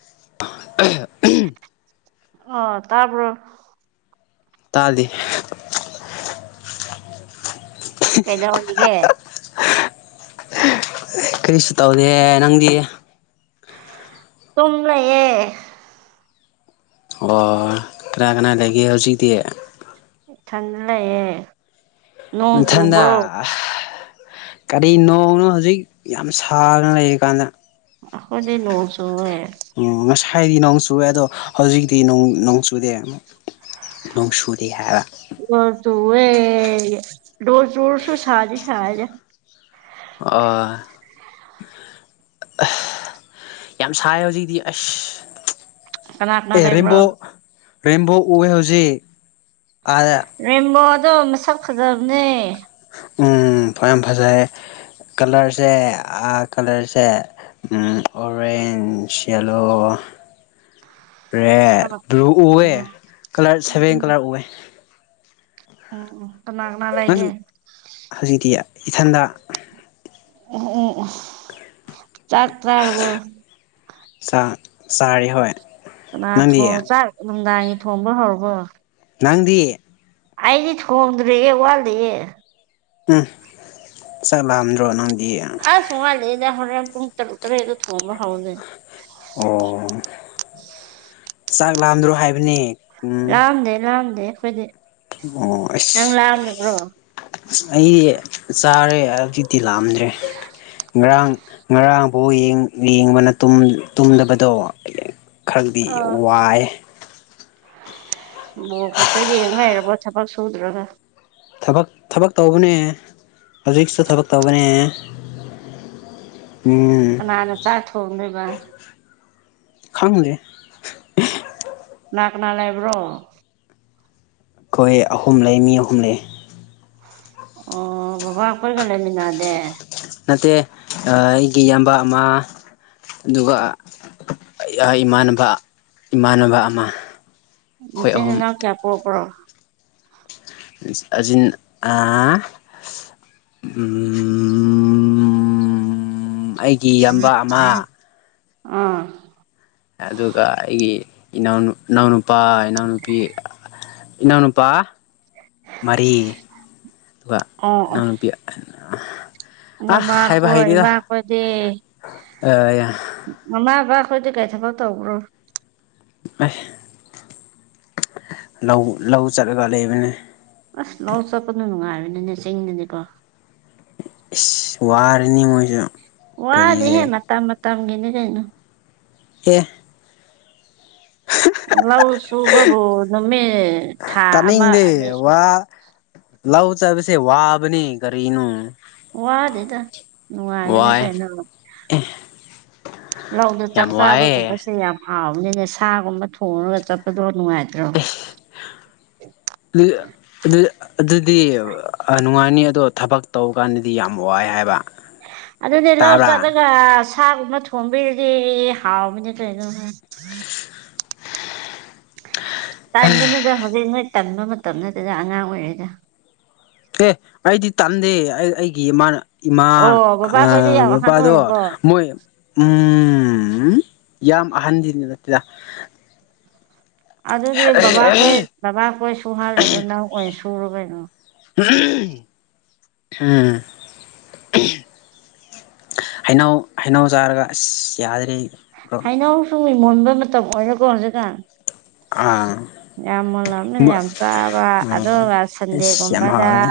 [unintelligible] ꯑꯥ ꯇꯥꯕ꯭ꯔꯣ ꯇꯥꯗꯦ ꯊꯩꯗꯧꯔꯤꯒꯦ ꯀꯔꯤꯁꯨ ꯇꯧꯗꯦ ꯅꯪꯗꯤ ꯇꯨꯝ ꯂꯩꯌꯦ ꯑꯣ ꯀꯅꯥ ꯀꯅꯥ ꯂꯩꯒꯦ ꯍꯧꯖꯤꯛꯇꯤ ꯢꯊꯥꯟꯗ ꯂꯩꯌꯦ ꯅꯣꯡ ꯅꯊꯥꯟꯗ ꯆꯨꯕ꯭ꯔꯣ ꯀꯔꯤ ꯅꯣꯡꯅꯣ ꯍꯧꯖꯤꯛ ꯌꯥꯝ ꯁꯥꯔꯒ ꯂꯩꯔꯤꯀꯥꯟꯗ ꯑꯈꯣꯏꯗꯤ ꯅꯣꯡ ꯆꯨꯋꯦ ꯑꯣ ꯉꯁꯥꯏꯗꯤ ꯅꯣꯡ ꯆꯨꯋꯦ ꯑꯗꯣ ꯍꯧꯖꯤꯛꯇꯤ ꯅꯣꯡ ꯆꯨꯗꯦ ꯅꯣꯡ ꯆꯨꯗꯦ ꯍꯥꯏꯕ ꯅꯣꯡ ꯆꯨꯋꯦ ꯅꯣꯡ ꯆꯨꯔꯁꯨ ꯁꯥꯗꯤ ꯁꯥꯢꯍꯦ ꯑꯣ ꯌꯥꯝ ꯁꯥꯏ ꯍꯧꯖꯤꯛꯇꯤ ꯑꯁ ꯀꯅꯥ ꯀꯅꯥ ꯑꯦ ꯂꯩꯕ꯭ꯔꯣ ꯔꯦꯝꯕꯣ ꯔꯦꯝꯕꯣ ꯎꯑꯦ ꯍꯧꯖꯤꯛ ꯑꯗꯥ ꯔꯦꯝꯕꯣꯗꯣ ꯃꯁꯛ ꯐꯖꯕꯅꯦ ꯎꯝ ꯌꯥꯝ ꯐꯖꯌꯦ ꯀꯂꯔꯁꯦ ꯀꯂꯔꯁꯦ [unintelligible] [unintelligible] ꯔꯦꯠ ꯕ꯭ꯂꯨ ꯎꯑꯦ um colour seven um colour ꯎꯋꯦ ꯎꯝ ꯀꯅꯥ ꯀꯅꯥ ꯂꯩꯒꯦ ꯅꯪ ꯍꯧꯖꯤꯛꯇꯤ ꯏꯊꯟꯗ ꯎꯝ ꯆꯥꯛ ꯆꯥꯔꯕꯣ ꯆꯥꯛ ꯆꯥꯔꯦ ꯍꯣꯢ ꯀꯅꯥ ꯊꯣꯡ ꯆꯥꯛ ꯅꯨꯡꯗꯥꯡꯒꯤ ꯊꯣꯡꯕ ꯍꯧꯔꯕꯣ ꯅꯪꯗꯤ ꯑꯩꯗꯤ ꯊꯣꯡꯗ꯭ꯔꯌꯦ ꯋꯥꯠꯂꯤꯌꯦ ꯎꯝ ꯆꯥꯛ ꯂꯥꯝꯗ꯭ꯔꯣ ꯅꯪꯗꯤ ꯑꯁ ꯋꯥꯠꯂꯤꯗ ꯍꯣꯔꯦꯟ ꯄꯨꯡ ꯇꯥꯔꯨꯛ ꯇꯥꯔꯦꯠꯇ ꯊꯣꯡꯕ ꯍꯧꯒꯅꯤ ꯑꯣ ꯆꯥꯛ ꯂꯥꯝꯗ꯭ꯔꯣ ꯍꯥꯏꯕꯅꯦ ꯎꯝ ꯂꯥꯝꯗꯦ ꯂꯥꯝꯗꯦ ꯑꯩꯈꯣꯏꯗꯤ ꯑꯣ ꯑꯁ ꯅꯪ ꯂꯥꯝꯃꯤꯕ꯭ꯔꯣ ꯑꯩ ꯆꯥꯔꯦ ꯍꯧꯖꯤꯛꯇꯤ ꯂꯥꯝꯗꯦ [unintelligible] ꯉꯔꯥꯡ ꯉꯔꯥꯡ ꯕꯣꯜ ꯌꯦꯡ ꯌꯦꯡꯕꯅ ꯇꯨꯝ ꯇꯨꯝꯗꯕꯗꯣ ꯈꯔꯗꯤ ꯋꯥꯏꯌꯦ ꯕꯣꯜ ꯈꯛꯇ ꯌꯦꯡꯉ ꯂꯩꯔꯕꯣ ꯊꯕꯛ ꯁꯨꯗ꯭ꯔꯒ ꯊꯕꯛ ꯊꯕꯛ ꯇꯧꯕꯅꯦ ꯍꯧꯖꯤꯛꯁꯨ ꯊꯕꯛ ꯇꯧꯕꯅꯦ ꯎꯝ ꯀꯅꯥꯅ ꯆꯥꯛ ꯊꯣꯡꯗꯣꯏꯕ ꯈꯪꯗꯦ ꯀꯅꯥ ꯀꯅꯥ ꯂꯩꯕ꯭ꯔꯣ ꯑꯩꯈꯣꯏ ꯑꯍꯨꯝ ꯂꯩ ꯃꯤ ꯑꯍꯨꯝ ꯂꯩ ꯑꯣ ꯕꯕꯥ ꯈꯣꯏꯒ ꯂꯩꯃꯤꯟꯅꯗꯦ ꯅꯠꯇꯦ ꯑꯩꯒꯤ ꯏꯌꯥꯝꯕ ꯑꯃ ꯑꯗꯨꯒ ꯑꯩ ꯏꯃꯥꯟꯅꯕ ꯏꯃꯥꯟꯅꯕ ꯑꯃ ꯑꯩꯈꯣꯏ ꯅꯆꯤꯟ ꯑꯍꯨꯝ ꯅꯅꯥꯎ ꯀꯌꯥ ꯄꯣꯛꯄ꯭ꯔꯣ꯫ ꯏꯁ ꯑꯖꯤꯟ ꯑꯥ ꯎꯝ ꯑꯩꯒꯤ ꯏꯌꯥꯝꯕ ꯑꯃ꯫ ꯑꯥ꯫ ꯑꯗꯨꯒ ꯑꯩꯒꯤ ꯏꯅꯥꯎꯅꯨ ꯏꯅꯥꯎ ꯅꯨꯄꯥ ꯏꯅꯥꯎ ꯅꯨꯨꯄꯤ ꯏꯅꯥꯎ ꯅꯨꯨꯄꯥ꯫ ꯃꯔꯤ ꯑꯗꯨꯒ ꯑꯣ ꯑꯣ ꯏꯅꯥꯎ ꯅꯨꯨꯄꯤ ꯑ ꯍꯥꯏꯕ ꯃꯃꯥꯈꯣꯏ ꯍꯩꯇꯦꯗ ꯏꯃꯥꯈꯣꯏꯗꯤ ꯑ꯫ ꯃꯃꯥ ꯕꯥꯈꯣꯏꯗꯤ ꯀꯩ ꯊꯛꯕ ꯇꯧꯕ꯭ꯔꯣ꯫ ꯑꯦ ꯂꯧ ꯂꯧ ꯆꯠꯂꯒ ꯂꯩꯕꯅꯦ꯫ ꯑꯁ ꯂꯧ ꯆꯠꯄꯗꯣ ꯅꯨꯡꯉꯥꯏꯕꯅꯤꯅꯦ ꯆꯤꯡꯗꯗꯤꯀꯣ꯫ ꯏꯁ ꯋꯥꯔꯅꯤ ꯃꯣꯏꯁꯨ꯫ ꯀꯔꯤꯒꯤ ꯋꯥꯗꯦꯍꯦ ꯑꯦ ꯃꯇꯝ ꯃꯇꯝꯒꯤꯅꯦ ꯀꯩꯅꯣ꯫ ꯑꯦ꯫ ꯂꯧ ꯁꯨꯕꯕꯨ ꯅꯨꯃꯤꯠ ꯊꯥ ꯑꯃ ꯑꯅꯤ ꯇꯥꯅꯤꯡꯗꯦ ꯁꯨ ꯋꯥ ꯂꯧ ꯆꯠꯕꯁꯦ ꯋꯥꯕꯅꯦ ꯀꯔꯤꯅꯣ꯫ ꯋꯥꯗꯦꯗ ꯅꯨꯡꯉꯥꯏꯕꯅꯦ ꯋꯥꯏ ꯀꯩꯅꯣ꯫ ꯂꯧꯗ ꯌꯥꯝ ꯆꯥꯛ ꯋꯥꯏꯌꯦ ꯆꯥꯕꯒꯨꯝꯕꯁꯦ ꯌꯥꯝ ꯍꯥꯎꯕꯅꯤꯅꯦ ꯁꯥꯒꯨꯝꯕ ꯊꯣꯡꯉꯒ ꯆꯠ ꯄꯗꯣ ꯅꯨꯡꯉꯥꯏꯇ꯭ꯔꯣ꯫ ꯑꯗꯨ-ꯑꯗꯨ ꯑꯗꯨꯗꯤ ꯑ-ꯅꯨꯡꯉꯥꯏꯅꯤ ꯑꯗꯣ ꯊꯕꯛ ꯇꯧꯕ ꯀꯥꯟꯗꯗꯤ ꯌꯥꯝ ꯋꯥꯏ ꯍꯥꯏꯕ꯫ ꯑꯗꯨꯅꯦ ꯂꯧ ꯇꯥꯕ꯭ꯔꯥ ꯆꯠꯂꯒ ꯁꯥꯒꯨꯝꯕ ꯊꯣꯡꯕꯤꯔꯗꯤ ꯍꯥꯎꯕꯅꯤ ꯀꯩꯅꯣ꯫ ꯇꯟꯒꯅꯨꯗ ꯍꯧꯖꯤꯛ ꯅꯣꯏ ꯇꯟꯕ ꯃꯇꯝ ꯅꯠꯇꯦꯗ ꯑꯉꯥꯡ ꯑꯣꯏꯔꯤꯗ꯫ ꯑꯦ ꯑꯩꯗꯤ ꯇꯟꯗꯦ ꯑꯩ ꯑꯩꯒꯤ ꯏꯃꯥꯅ ꯏꯃꯥ ꯑꯣ ꯑ ꯕꯕꯥꯈꯣꯏꯗꯤ ꯌꯥꯝ ꯑꯍꯟ ꯕꯄꯥꯗꯣ ꯑꯣꯏꯔꯕꯣ ꯃꯣꯏ ꯎꯝ ꯌꯥꯝ ꯑꯍꯟꯗꯤ ꯅꯠꯇꯦꯗ꯫ ꯑꯗꯨꯗꯤ ꯕꯕꯥꯈꯣꯏ ꯕꯕꯥꯈꯣꯏ ꯁꯨꯍꯜꯂꯅꯨ ꯅꯪ ꯑꯣꯏꯅ ꯁꯨꯔꯣ ꯀꯩꯅꯣ꯫ [unintelligible] ꯎꯝ꯫ ꯍꯩꯅꯧ ꯍꯩꯅꯧ ꯆꯥꯔꯒ ꯑꯁ ꯌꯥꯗ꯭ꯔꯦ꯫ ꯕ꯭ꯔꯣ ꯍꯩꯅꯧꯁꯨ ꯃꯨꯟꯕ ꯃꯇꯝ ꯑꯣꯏꯔꯦꯀꯣ ꯍꯧꯖꯤꯛꯀꯥꯟ꯫ ꯑꯥ꯫ ꯌꯥꯝ ꯃꯨꯜꯂꯝꯅꯤ ꯌꯥꯝ ꯆꯥꯕ ꯑꯗꯨꯒ ꯑꯁ ꯌꯥꯝ ꯁꯟꯗꯦꯒꯨꯝꯕꯗ꯫ ꯍꯥꯎꯋꯦ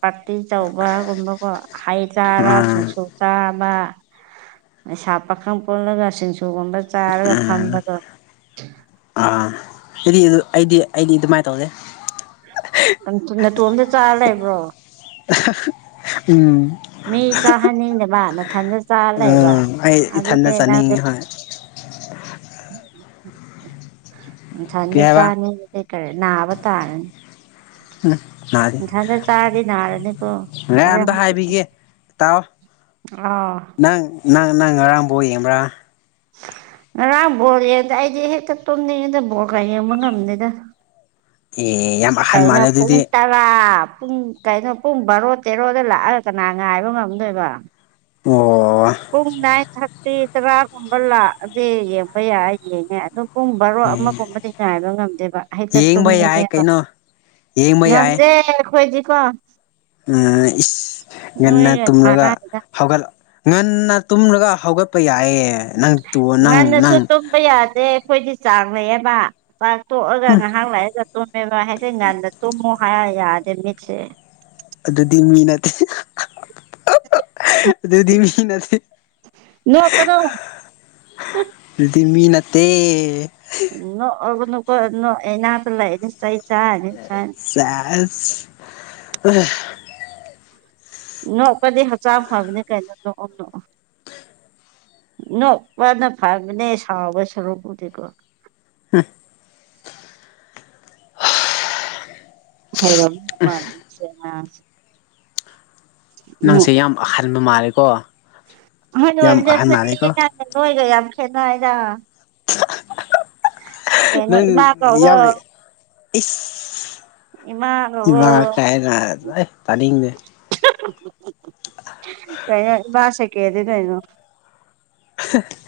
ꯄꯥꯔꯇꯤ ꯇꯧꯕꯒꯨꯝꯕꯀꯣ꯫ ꯍꯩ ꯆꯥꯔꯥ ꯑꯥ ꯁꯤꯡꯁꯨ ꯆꯥꯕ ꯂꯩꯩꯁꯥ ꯄꯥꯈꯪ ꯄꯨꯜꯂꯒ ꯁꯤꯡ ꯖꯨꯒꯨꯝꯕ꯫ ꯎꯝ ꯑꯥ ꯑꯩꯗꯤ ꯑꯗꯨ ꯑꯩꯗꯤ ꯑꯩꯗꯤ ꯑꯗꯨꯃꯥꯏ ꯇꯧꯗꯦ꯫ ꯅ-ꯅꯇꯣꯝꯗ ꯆꯥꯔ ꯂꯩꯕ꯭ꯔꯣ꯫ [unintelligible] ꯎꯝ꯫ ꯃꯤ ꯆꯥꯍꯟꯅꯤꯡꯗꯕ ꯅꯊꯟꯗ ꯆꯥ ꯂꯩꯕ ꯎꯝ ꯑꯩ ꯏꯊꯟꯗ ꯑꯗꯨꯗꯤ ꯅꯪꯗꯤ ꯆꯥꯅꯤꯡꯉꯤ ꯍꯣꯏ ꯅꯊꯟꯗ ꯀꯩ ꯍꯥꯏꯕ ꯆꯥꯅꯤꯡ [unintelligible] ꯅꯥꯕ ꯇꯥꯔꯅꯤ꯫ ꯎ ꯅꯥꯗꯦ꯫ ꯅꯊꯟꯗ ꯆꯥꯔꯗꯤ ꯅꯥꯔꯅꯤꯀꯣ ꯍꯣꯔꯦꯟꯃꯨꯛ꯫ ꯈꯤꯒꯦ ꯇꯥꯎꯑꯣ ꯅꯪ ꯅꯪ ꯅꯪ ꯉꯔꯥꯡ ꯕꯣꯜ ꯌꯦꯡꯕ꯭ꯔꯥ꯫ ꯉꯔꯥꯡ ꯕꯣꯜ ꯌꯦꯡꯗꯦ ꯑꯩꯗꯤ ꯍꯦꯛꯇ ꯇꯨꯝꯅꯤꯡꯉꯤꯗ ꯕꯣꯜꯒ ꯌꯦꯡꯕ ꯉꯝꯗꯦꯗ꯫ ꯑꯦ ꯌꯥꯝ ꯑꯍꯟ ꯀꯩꯅꯣ ꯃꯥꯜꯂꯦ ꯄꯨꯡ ꯑꯗꯨꯗꯤ ꯇꯥ ꯥꯔꯥ ꯄꯨꯡ ꯀꯩꯅꯣ ꯄꯨꯡ ꯕꯥꯔꯣ ꯇꯦꯔꯣꯗ ꯂꯥꯛꯑꯒ ꯀꯅꯥ ꯉꯥꯏꯕ ꯉꯝꯗꯣꯏꯕ ꯑꯣ ꯄꯨꯡ ꯅꯥꯏꯟ ꯊꯥꯔꯇꯤ ꯇꯔꯥꯒꯨꯝꯕ ꯂꯥꯛꯑꯗꯤ ꯌꯦꯡꯕ ꯌꯥꯏ ꯌꯦꯡꯉꯦ ꯑꯗꯨꯝ ꯄꯨꯡ ꯕꯥꯔꯣ ꯑꯃꯒꯨꯝꯕꯗꯤ ꯉꯥꯏꯕ ꯉꯝꯗꯦꯕ ꯍꯦꯛꯇ ꯌꯦꯡꯕ ꯌꯥꯏ ꯇꯨꯝꯅꯤꯡꯉꯦꯕ ꯀꯩꯅꯣ ꯌꯦꯡꯕ ꯌꯥꯏ ꯉꯝꯗꯦ ꯑꯩꯈꯣꯏꯗꯤ ꯀꯣ ꯎꯝ ꯏꯁ ꯉꯟꯅ ꯅꯣꯏꯒ ꯇꯨꯝꯔꯒ ꯃꯥꯟꯅꯗꯦꯗ ꯍꯧꯒꯠ ꯉꯟꯅ ꯇꯨꯝꯂꯒ ꯍꯧꯒꯠꯄ ꯌꯥꯏꯌꯦ ꯅꯪ ꯇꯨ ꯅꯪ ꯅꯪ ꯄ ꯌꯥꯗꯦ ꯑꯩꯈꯣꯏꯗꯤ ꯆꯥꯡ ꯂꯩꯌꯦꯕ ꯆꯥꯛ ꯇꯣꯛꯑꯒ ꯎꯝ ꯉꯍꯥꯛ ꯂꯩꯔ ꯇꯨꯝꯃꯦꯕ ꯍꯥꯏꯗꯤ ꯉꯟꯅ ꯇꯨꯃꯣ ꯍꯥꯏꯔ ꯌꯥꯗꯦ ꯃꯤꯠꯁꯦ ꯑꯗꯨꯗꯤ ꯃꯤ ꯅꯠꯇꯦ ꯑꯗꯨꯗꯤ ꯃꯤ ꯅꯠꯇꯦ ꯅꯣꯛꯀꯅꯣ ꯗꯨꯗꯤ ꯃꯤ ꯅꯠꯇꯦ ꯅꯣꯛꯑꯒꯨꯀꯣ ꯅꯣꯛ ꯏꯅꯥꯛꯇ ꯂꯩꯔꯗꯤ ꯆꯩ ꯆꯥꯔꯅꯤ ꯆꯥꯏꯅ [unintelligible] ꯅꯣꯛꯄꯗꯤ ꯍꯛꯆꯥꯡ ꯐꯕꯅꯤ ꯀꯩꯅꯣ ꯅꯣꯛꯑꯣ ꯅꯣꯛꯑꯣ ꯅꯣꯛꯄꯅ ꯐꯕꯅꯦ ꯁꯥꯎꯕ ꯁꯔꯨꯛꯄꯨꯗꯤꯀꯣ [inaudible] ꯍꯦꯔꯣꯒ ꯃꯥꯟꯅꯤ ꯃꯁꯤ ꯉꯥꯡꯁꯤ ꯅꯪꯁꯦ ꯌꯥꯝ ꯑꯍꯟꯕ ꯃꯥꯜꯂꯤꯀꯣ ꯑꯍꯟ ꯌꯥꯝ ꯑꯣꯏꯕꯅꯦ ꯑꯍꯟ ꯑꯈꯣꯏꯗꯤ ꯅꯪꯒ ꯅꯣꯏꯒ ꯌꯥꯝ ꯈꯦꯠꯅꯩꯗ [unintelligible] ꯀꯩꯅꯣ ꯅꯪ ꯏꯃꯥ ꯀꯧꯋꯣ ꯌꯥꯝꯃꯦ ꯏꯁ ꯏꯃꯥ ꯀꯧꯋꯣ ꯏꯃꯥ ꯀꯥꯏꯅ ꯆꯣꯍꯦ ꯇꯥꯅꯤꯡꯗꯦ ꯀꯩꯅꯣ ꯏꯃꯥ ꯁꯦꯀꯦꯟꯅꯤ ꯀꯩꯅꯣ [unintelligible]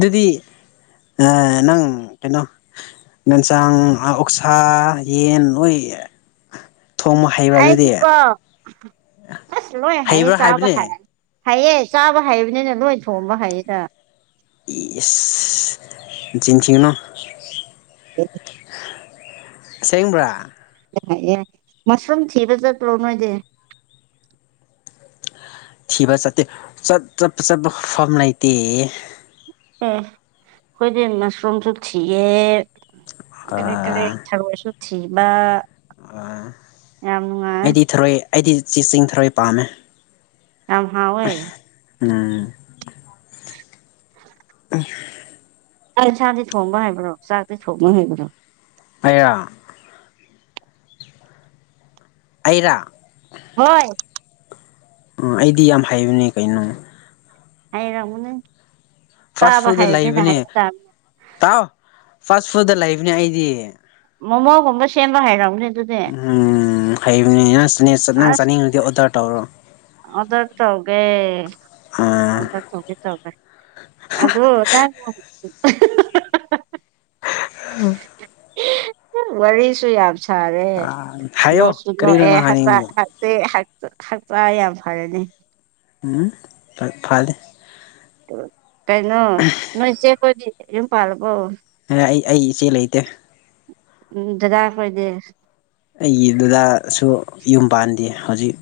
ꯗꯨꯗꯤ ꯑ ꯅꯪ ꯀꯩꯅꯣ ꯌꯦꯟꯁꯥꯡ ꯑꯣꯛꯁꯥ ꯌꯦꯟ ꯅꯣꯏ ꯑꯩꯗꯤ ꯀꯣ ꯑꯁ ꯂꯣꯏ ꯍꯩꯌꯦ ꯍꯩꯕ꯭ꯔꯥ ꯆꯥꯕ ꯍꯥꯏꯕꯅꯦ ꯍꯥꯏꯔ ꯍꯩꯌꯦ ꯆꯥꯕ ꯍꯩꯕꯅꯤꯅ ꯅꯣꯏ ꯊꯣꯡꯕ ꯍꯩꯌꯦꯗ ꯏꯁ ꯅꯆꯤꯟ ꯊꯤꯒꯅꯣ [inaudible] ꯑꯁꯦꯡꯕꯔꯥ [unintelligible] ꯃꯁꯔꯨꯝ ꯊꯤꯕ ꯆꯠꯄ꯭ꯔꯣ ꯅꯣꯏꯗꯤ ꯊꯤꯕ ꯆꯠꯇꯦ ꯆꯞ ꯆꯠꯄ ꯆꯠꯄ ꯐꯝ ꯂꯩꯇꯦ ꯑꯦ ꯈꯣꯏꯗꯤ ꯃꯁꯔꯨꯝꯁꯨ ꯊꯤꯌꯦ [unintelligible] ꯊꯔꯣꯏꯁꯨ ꯊꯤꯕ ꯑꯥ ꯌꯥꯝ ꯅꯨꯡꯉꯥꯏ ꯑꯩꯗꯤ ꯊꯔꯣꯏ ꯑꯩꯗꯤ ꯆꯦ ꯆꯤꯡ ꯊꯔꯣꯏ ꯄꯥꯝꯃꯦ ꯌꯥꯝ ꯍꯥꯎꯋꯦ ꯎꯝ [inaudible] [inaudible] ꯆꯥꯛ ꯏꯟꯁꯥꯡꯗꯤ ꯊꯣꯡꯕ ꯍꯩꯕ꯭ꯔꯣ ꯆꯥꯛꯇꯤ ꯊꯣꯡꯕ ꯍꯩꯕ꯭ꯔꯣ ꯑꯩꯔꯣ ꯑꯩꯔꯥ ꯍꯣꯏ ꯑꯥ ꯑꯩꯗꯤ ꯌꯥꯝ ꯍꯥꯏꯕꯅꯦ ꯀꯩꯅꯣ ꯍꯥꯏꯔꯝꯒꯅꯤ ꯐꯥꯁ ꯆꯥꯕ ꯐꯨꯗ ꯍꯩꯕꯅꯤꯅ ꯂꯩꯕꯅꯦ ꯍꯩꯕ ꯇꯥꯕꯅꯤ ꯇꯥꯎ ꯐꯥꯁ ꯐꯨꯗꯗ ꯂꯩꯕꯅꯦ ꯑꯩꯗꯤ ꯃꯣꯃꯣꯒꯨꯝꯕ ꯁꯦꯝꯕ ꯍꯩꯔꯝꯒꯅꯤ ꯑꯗꯨꯗꯤ ꯍꯩꯕꯅꯤꯅ [unintelligible] ꯅꯪ ꯑꯁ ꯆꯥꯅꯤꯡꯉꯥꯗꯤ ꯑꯣꯔꯗꯔ ꯇꯧꯔꯣ ꯑꯣꯗꯔ ꯇꯧꯒꯦ ꯑꯥ ꯑꯣꯗꯔ ꯇꯧꯒꯦ ꯇꯧꯒꯦ ꯑꯗꯣ ꯅꯪ [unintelligible] ꯑꯍꯥ ꯍ ꯍ ꯍꯥ ꯍꯥ ꯋꯥꯔꯁꯨꯨ ꯌꯥꯝꯁꯥ ꯁꯔꯦ ꯍꯥꯏꯌꯣ ꯅꯣꯛꯁꯨ ꯀꯔꯤꯅꯣ ꯅꯣꯛꯑꯦ ꯅꯪ ꯍꯛ ꯍꯥꯏꯅꯤꯡꯕꯗꯣ ꯁꯦ ꯍꯛ ꯍꯛꯆꯥꯡ ꯌꯥꯝ ꯐꯔꯅꯤ ꯎꯝ ꯐ ꯐꯜ ꯀꯩꯅꯣ ꯅꯣꯏ ꯆꯦ ꯀꯣꯏꯗꯤ ꯌꯨꯝ ꯄꯥꯜꯂꯕꯣ ꯑꯥ ꯑꯩ ꯑꯩ ꯏꯆꯦ ꯂꯩꯇꯦ ꯎꯝ ꯗꯗꯥ ꯈꯣꯏꯗꯤ ꯑꯩꯒꯤ ꯗꯥꯗꯥꯁꯨ ꯌꯨꯝ ꯄꯥꯟꯗꯦ ꯍꯧꯖꯤꯛ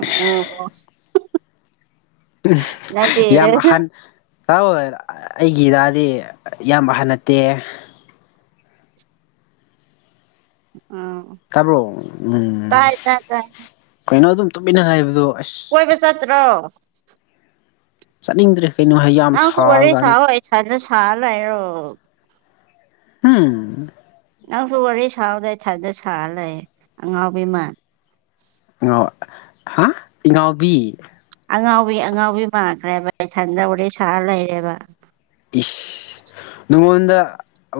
ꯎꯝ ꯑꯣ ꯍ ꯍꯥ ꯑꯍ ꯌꯥꯝ ꯑꯍꯟ ꯇꯥꯎ ꯑꯩꯒꯤ ꯗꯥꯗꯥꯗꯤ ꯌꯥꯝ ꯑꯍꯟ ꯅꯠꯇꯦ ꯑꯥ ꯇꯥꯕ꯭ꯔꯣ ꯎꯝ ꯀꯩꯅꯣ ꯑꯗꯨꯝ ꯇꯨꯃꯤꯟꯅ ꯂꯩꯕꯗꯣ ꯀꯣꯏꯕ ꯆꯠꯇ꯭ꯔꯣ ꯆꯠꯅꯤꯡꯗ꯭ꯔꯦ ꯀꯩꯅꯣ ꯍꯥꯏ ꯌꯥꯝ ꯁꯥꯕ ꯀꯥꯟꯗ ꯁꯥꯏꯗ ꯁꯥ ꯂꯩꯔꯣ ꯑꯥ ꯅꯪꯁꯨ ꯋꯥꯔꯤ ꯁꯥꯕꯗꯩ ꯏꯊꯟꯗ ꯁꯥꯔ ꯂꯩ ꯑꯉꯥꯎꯕꯤ ꯃꯥꯜ ꯉꯥꯎ ꯍꯥ ꯏꯉꯥꯎꯕꯤ ꯑꯉꯥꯎꯕꯤ ꯑꯉꯥꯎꯕꯤ ꯃꯥꯟꯈ꯭ꯔꯦꯕ ꯏꯊꯟꯗ ꯋꯥꯔꯤ ꯁꯥꯔꯥ ꯂꯩꯔꯦꯕ ꯏꯁ ꯅꯉꯣꯟꯗ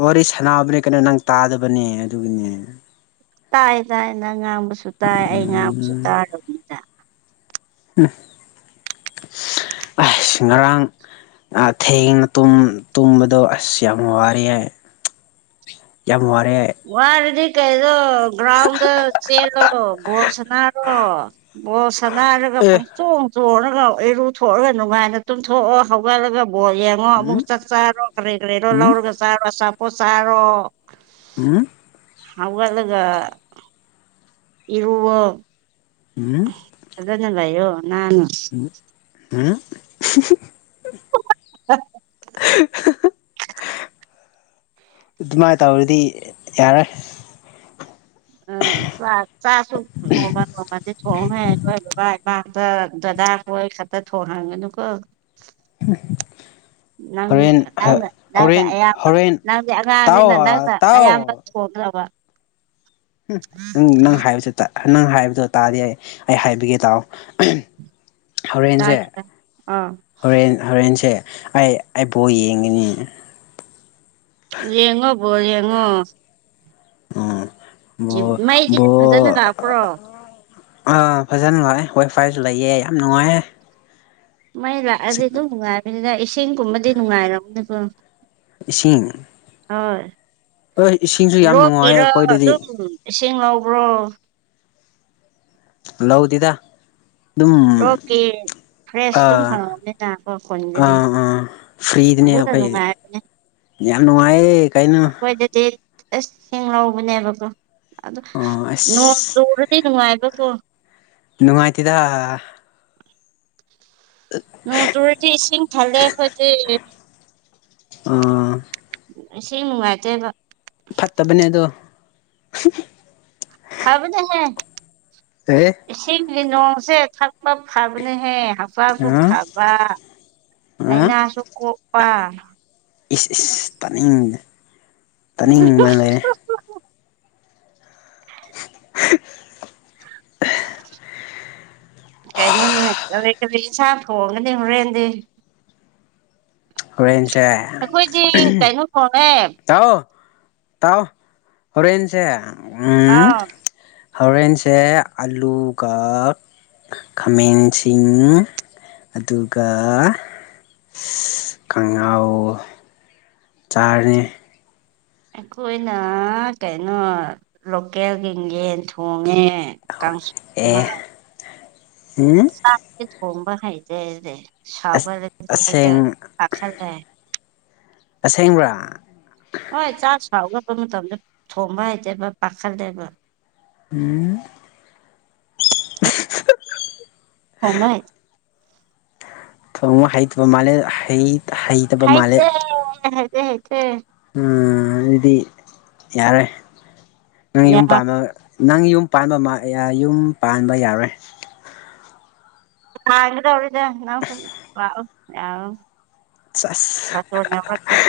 ꯋꯥꯔꯤ ꯁꯥꯟꯅꯕꯅꯦ ꯀꯩꯅꯣ ꯅꯪ ꯇꯥꯗꯕꯅꯦ ꯑꯗꯨꯒꯤꯅꯦ ꯇꯥꯏ ꯇꯥꯏ ꯅꯪ ꯉꯥꯡꯕꯁꯨ ꯇꯥꯏ ꯑꯩ ꯉꯥꯡꯕꯁꯨ ꯇꯥꯔꯝꯒꯅꯤꯗ ꯑꯥ ꯑꯁ ꯉꯔꯥꯡ ꯑꯥ ꯊꯦꯡꯅ ꯇꯨꯝ ꯇꯨꯝꯕꯗꯣ ꯑꯁ ꯌꯥꯝ ꯋꯥꯏꯌꯦ ꯌꯥꯝ ꯋꯥꯔꯦ ꯋꯥꯔꯗꯤ ꯀꯩꯗꯣ ꯒ꯭ꯔꯥꯎꯟꯗ ꯆꯦꯜꯂꯣ ꯕꯣꯜ ꯁꯥꯟꯅꯔꯣ ꯕꯣꯜ ꯁꯥꯟꯅꯥꯔꯒ ꯑꯦ ꯄꯪ ꯆꯣꯡ ꯆꯣꯡꯔꯒ ꯏꯔꯨꯊ ꯊꯣꯛꯑꯒ ꯅꯨꯡꯉꯥꯏꯅ ꯇꯨꯝꯊꯣꯛꯑꯣ ꯍꯧꯒꯠꯂꯒ ꯕꯣꯜ ꯌꯦꯡ ꯉꯣ ꯑꯃꯨꯛ ꯎꯝ ꯆꯥꯛ ꯆꯥꯔꯣ ꯀꯔꯤ ꯀꯔꯤꯔꯣ ꯎꯝ ꯂꯧꯔꯒ ꯆꯥꯔꯣ ꯑꯆꯥꯄꯣꯠ ꯆꯥꯔꯣ ꯎꯨꯝ ꯍꯧꯒꯠꯂꯒ ꯏꯔꯨꯑꯣ ꯎꯝ ꯐꯖꯅ ꯂꯩꯑꯣ ꯅꯥꯟꯅ ꯎ ꯑꯥꯍ ꯍ ꯍꯥ [unintelligible] ꯑꯗꯨꯃꯥꯏꯅ ꯇꯧꯔꯗꯤ ꯌꯥꯔꯦ ꯑꯥ ꯆꯥ ꯆꯥꯁꯨ ꯅꯣꯡꯃ ꯅꯣꯡꯃꯗꯤ ꯊꯣꯡꯉꯦ ꯑꯩꯈꯣꯏ ꯕꯕꯥ ꯏꯃꯥꯇ ꯗꯗꯥ ꯈꯣꯏ ꯈꯛꯇ ꯊꯣꯡ ꯍꯟꯒꯅꯨꯀꯣ [inaudible] ꯅꯪ ꯍꯣꯔꯦꯟ ꯅꯪꯅ ꯅꯪꯅ ꯍꯣꯔꯦꯟ ꯑꯌꯥꯝꯕ ꯍꯣꯔꯦꯟ ꯅꯪꯗꯤ ꯇꯥꯎ ꯑꯉꯥꯡꯅꯤꯅ ꯅꯪꯅ ꯑꯌꯥꯝꯕ ꯇꯥꯎ ꯊꯣꯡꯒꯗꯧꯕ ꯎꯝ ꯅꯪ ꯅꯪ ꯍꯥꯏꯕꯁꯤ ꯇꯥ ꯅꯪ ꯍꯥꯏꯕꯗꯣ ꯇꯥꯗꯦ ꯑꯩ ꯍꯥꯏꯕꯤꯒꯦ ꯇꯥꯎ ꯍꯣꯔꯦꯟꯁꯦ ꯆꯥꯒꯤꯗ ꯑꯥ ꯍꯣꯔꯦꯟ ꯍꯣꯔꯦꯟꯁꯦ ꯑꯩ ꯑꯩ ꯕ‌ꯣꯜ ꯌꯦꯡꯒꯅꯤ ꯌꯦꯡꯉꯣ ꯕꯣꯜ ꯌꯦꯡꯉꯣ ꯕ‌ꯣꯜ ꯃꯩꯗꯤ ꯕ‌ꯣꯜ ꯐꯖꯅ ꯂꯥꯛꯄ꯭ꯔꯣ ꯑꯥ ꯐꯥꯖꯅ ꯂꯩꯌꯦ ꯋꯥꯏ ꯐꯥꯏꯖꯨ ꯂꯩꯌꯦ ꯌꯥꯝ ꯅꯨꯡꯉꯥꯏꯌꯦ ꯃꯩ ꯂꯥꯛꯑꯗꯤ ꯑꯗꯨꯝ ꯅꯨꯡꯉꯥꯏꯕꯅꯤꯗ ꯏꯁꯤꯡꯒꯨꯝꯕꯗꯤ ꯅꯨꯡꯉꯥꯏꯔꯝꯒꯅꯤꯀꯣ ꯏꯁꯤꯡ ꯍꯣꯏ ꯍꯣꯏ ꯏꯁꯤꯡꯁꯨ ꯌꯥꯝ ꯅꯨꯡꯉꯥꯏꯌꯦ ꯂꯣꯛꯀꯤꯔꯣ ꯑꯩꯈꯣꯏꯗꯗꯤ ꯑꯗꯨꯝ ꯏꯁꯤꯡ ꯉꯧꯕ꯭ꯔꯣ ꯂꯧꯗꯤꯗ ꯔꯣꯛꯀꯤ ꯐ꯭ꯔꯦꯁ ꯑꯗꯨꯝ ꯑꯥ ꯈꯪꯉꯝꯒꯅꯤꯅꯀꯣ ꯈꯨꯟꯗꯗꯤ ꯑꯥ ꯑꯥ ꯐ꯭ꯔꯤꯗꯅꯦ ꯑꯗꯨꯅ ꯑꯩꯈꯣꯏꯒꯤꯗꯤ ꯅꯨꯡꯉꯥꯏꯕꯅꯦ ꯌꯥꯝ ꯅꯨꯡꯉꯥꯏꯌꯦ ꯀꯩꯅꯣ ꯑꯩꯈꯣꯏꯗꯗꯤ ꯑꯁ ꯏꯁꯤꯡ ꯂꯧꯕꯅꯦꯕꯀꯣ ꯑꯗꯣ ꯑꯣ ꯑꯁ ꯅꯣꯡ ꯆꯨꯔꯗꯤ ꯅꯨꯡꯉꯥꯏꯕꯀꯣ ꯅꯨꯡꯉꯥꯏꯇ‌ꯦꯗ [unintelligible] ꯅꯣꯡ ꯆꯨꯔꯗꯤ ꯏꯁꯤꯡ ꯊꯜꯂꯦ ꯑꯩꯈꯣꯏꯗꯤ ꯑꯥ ꯏꯁꯤꯡ ꯅꯨꯡꯉꯥꯏꯇꯦꯕ ꯐꯠꯇꯕꯅꯦ ꯑꯗꯣ ꯐꯥꯕꯅ‌ꯦ ꯍꯦ ꯀꯩ ꯏꯁꯤꯡꯒꯤ ꯅꯣꯡꯁꯦ ꯊꯛꯄ ꯐꯥꯕꯅꯦꯍꯦ ꯍꯛꯆꯥꯡꯁꯨ ꯑꯥ ꯐꯕ ꯕ ꯑꯥ ꯂꯩꯅꯥꯁꯨ ꯀꯣꯛꯄ ꯏꯁ ꯏꯁ ꯇꯥꯅꯤꯡ ꯇꯥꯅꯤꯡꯕꯅ ꯂꯩꯔꯦ [unintelligible] ꯀꯩꯅꯣ ꯅꯣꯛꯏꯗꯣ ꯀꯔꯤ ꯏꯟꯁꯥꯡ ꯊ‌ꯣꯡꯒꯅꯤ ꯍꯣꯔꯦꯟꯗꯤ ꯍꯣꯔꯦꯟꯁꯦ ꯑꯩꯈꯣꯏꯗꯤ ꯀꯩꯅꯣ ꯊ‌ꯣꯡꯉꯦ ꯇꯥꯎ ꯇꯥꯎ ꯍꯣꯔꯦꯟꯁꯦ ꯎꯝ ꯑꯥꯎ ꯍꯣꯔꯦꯟꯁꯦ ꯑꯂꯨꯒ ꯈꯥꯃꯦꯟꯁꯤꯡ ꯑꯗꯨꯒ ꯀꯥꯡꯉꯧ ꯆꯥꯔꯦ ꯑꯩꯈꯣꯏꯅ ꯀꯩꯅꯣ ꯂꯣꯀꯦꯜꯒꯤ ꯌꯦꯟ ꯊꯣꯡꯉꯦ ꯀꯥꯡꯁꯨ ꯑꯦ ꯎꯝ ꯆꯥꯛꯁꯦ ꯊꯣꯡꯕ ꯍꯩꯇꯦ ꯑꯩꯗꯤ ꯁꯧꯒꯠꯂꯗꯤ ꯍꯦꯛꯇ ꯑꯁꯦꯡ ꯆꯥꯛꯁꯜꯂꯦ ꯑꯁꯦꯡꯕ꯭ꯔꯥ ꯍꯣꯏ ꯆꯥꯛ ꯁꯧꯒꯛꯄ ꯃꯇꯝꯗ ꯊꯣꯡꯕ ꯍꯩꯇꯦꯕ ꯄꯥꯈꯠꯂꯦꯕ ꯎꯝ ꯊꯧꯃꯩ ꯊꫭꯡꯕ ꯍꯩꯇꯕ ꯃꯥꯂꯦ ꯍꯩ ꯍꯩ ꯍꯥꯏ ꯇꯦ ꯍꯩꯇꯦ ꯍꯩꯇꯦ ꯎꯝ ꯑꯗꯨꯗꯤ ꯌꯥꯔꯣꯏ ꯅꯪ ꯌꯨꯝ ꯌꯥꯝ ꯄꯥꯟꯕ ꯅꯪ ꯌꯨꯝ ꯄꯥꯟꯕ ꯃ ꯌꯥ ꯌꯨꯝ ꯄꯥꯟꯕ ꯌꯥꯔꯣꯏ ꯌꯥꯒꯗꯕꯅꯦ ꯅꯪꯁꯨ ꯂꯥꯑꯣ ꯌꯥꯎ ꯆꯁ ꯕꯥꯔꯇꫭꯟ ꯌꯧꯔꯛꯀꯦ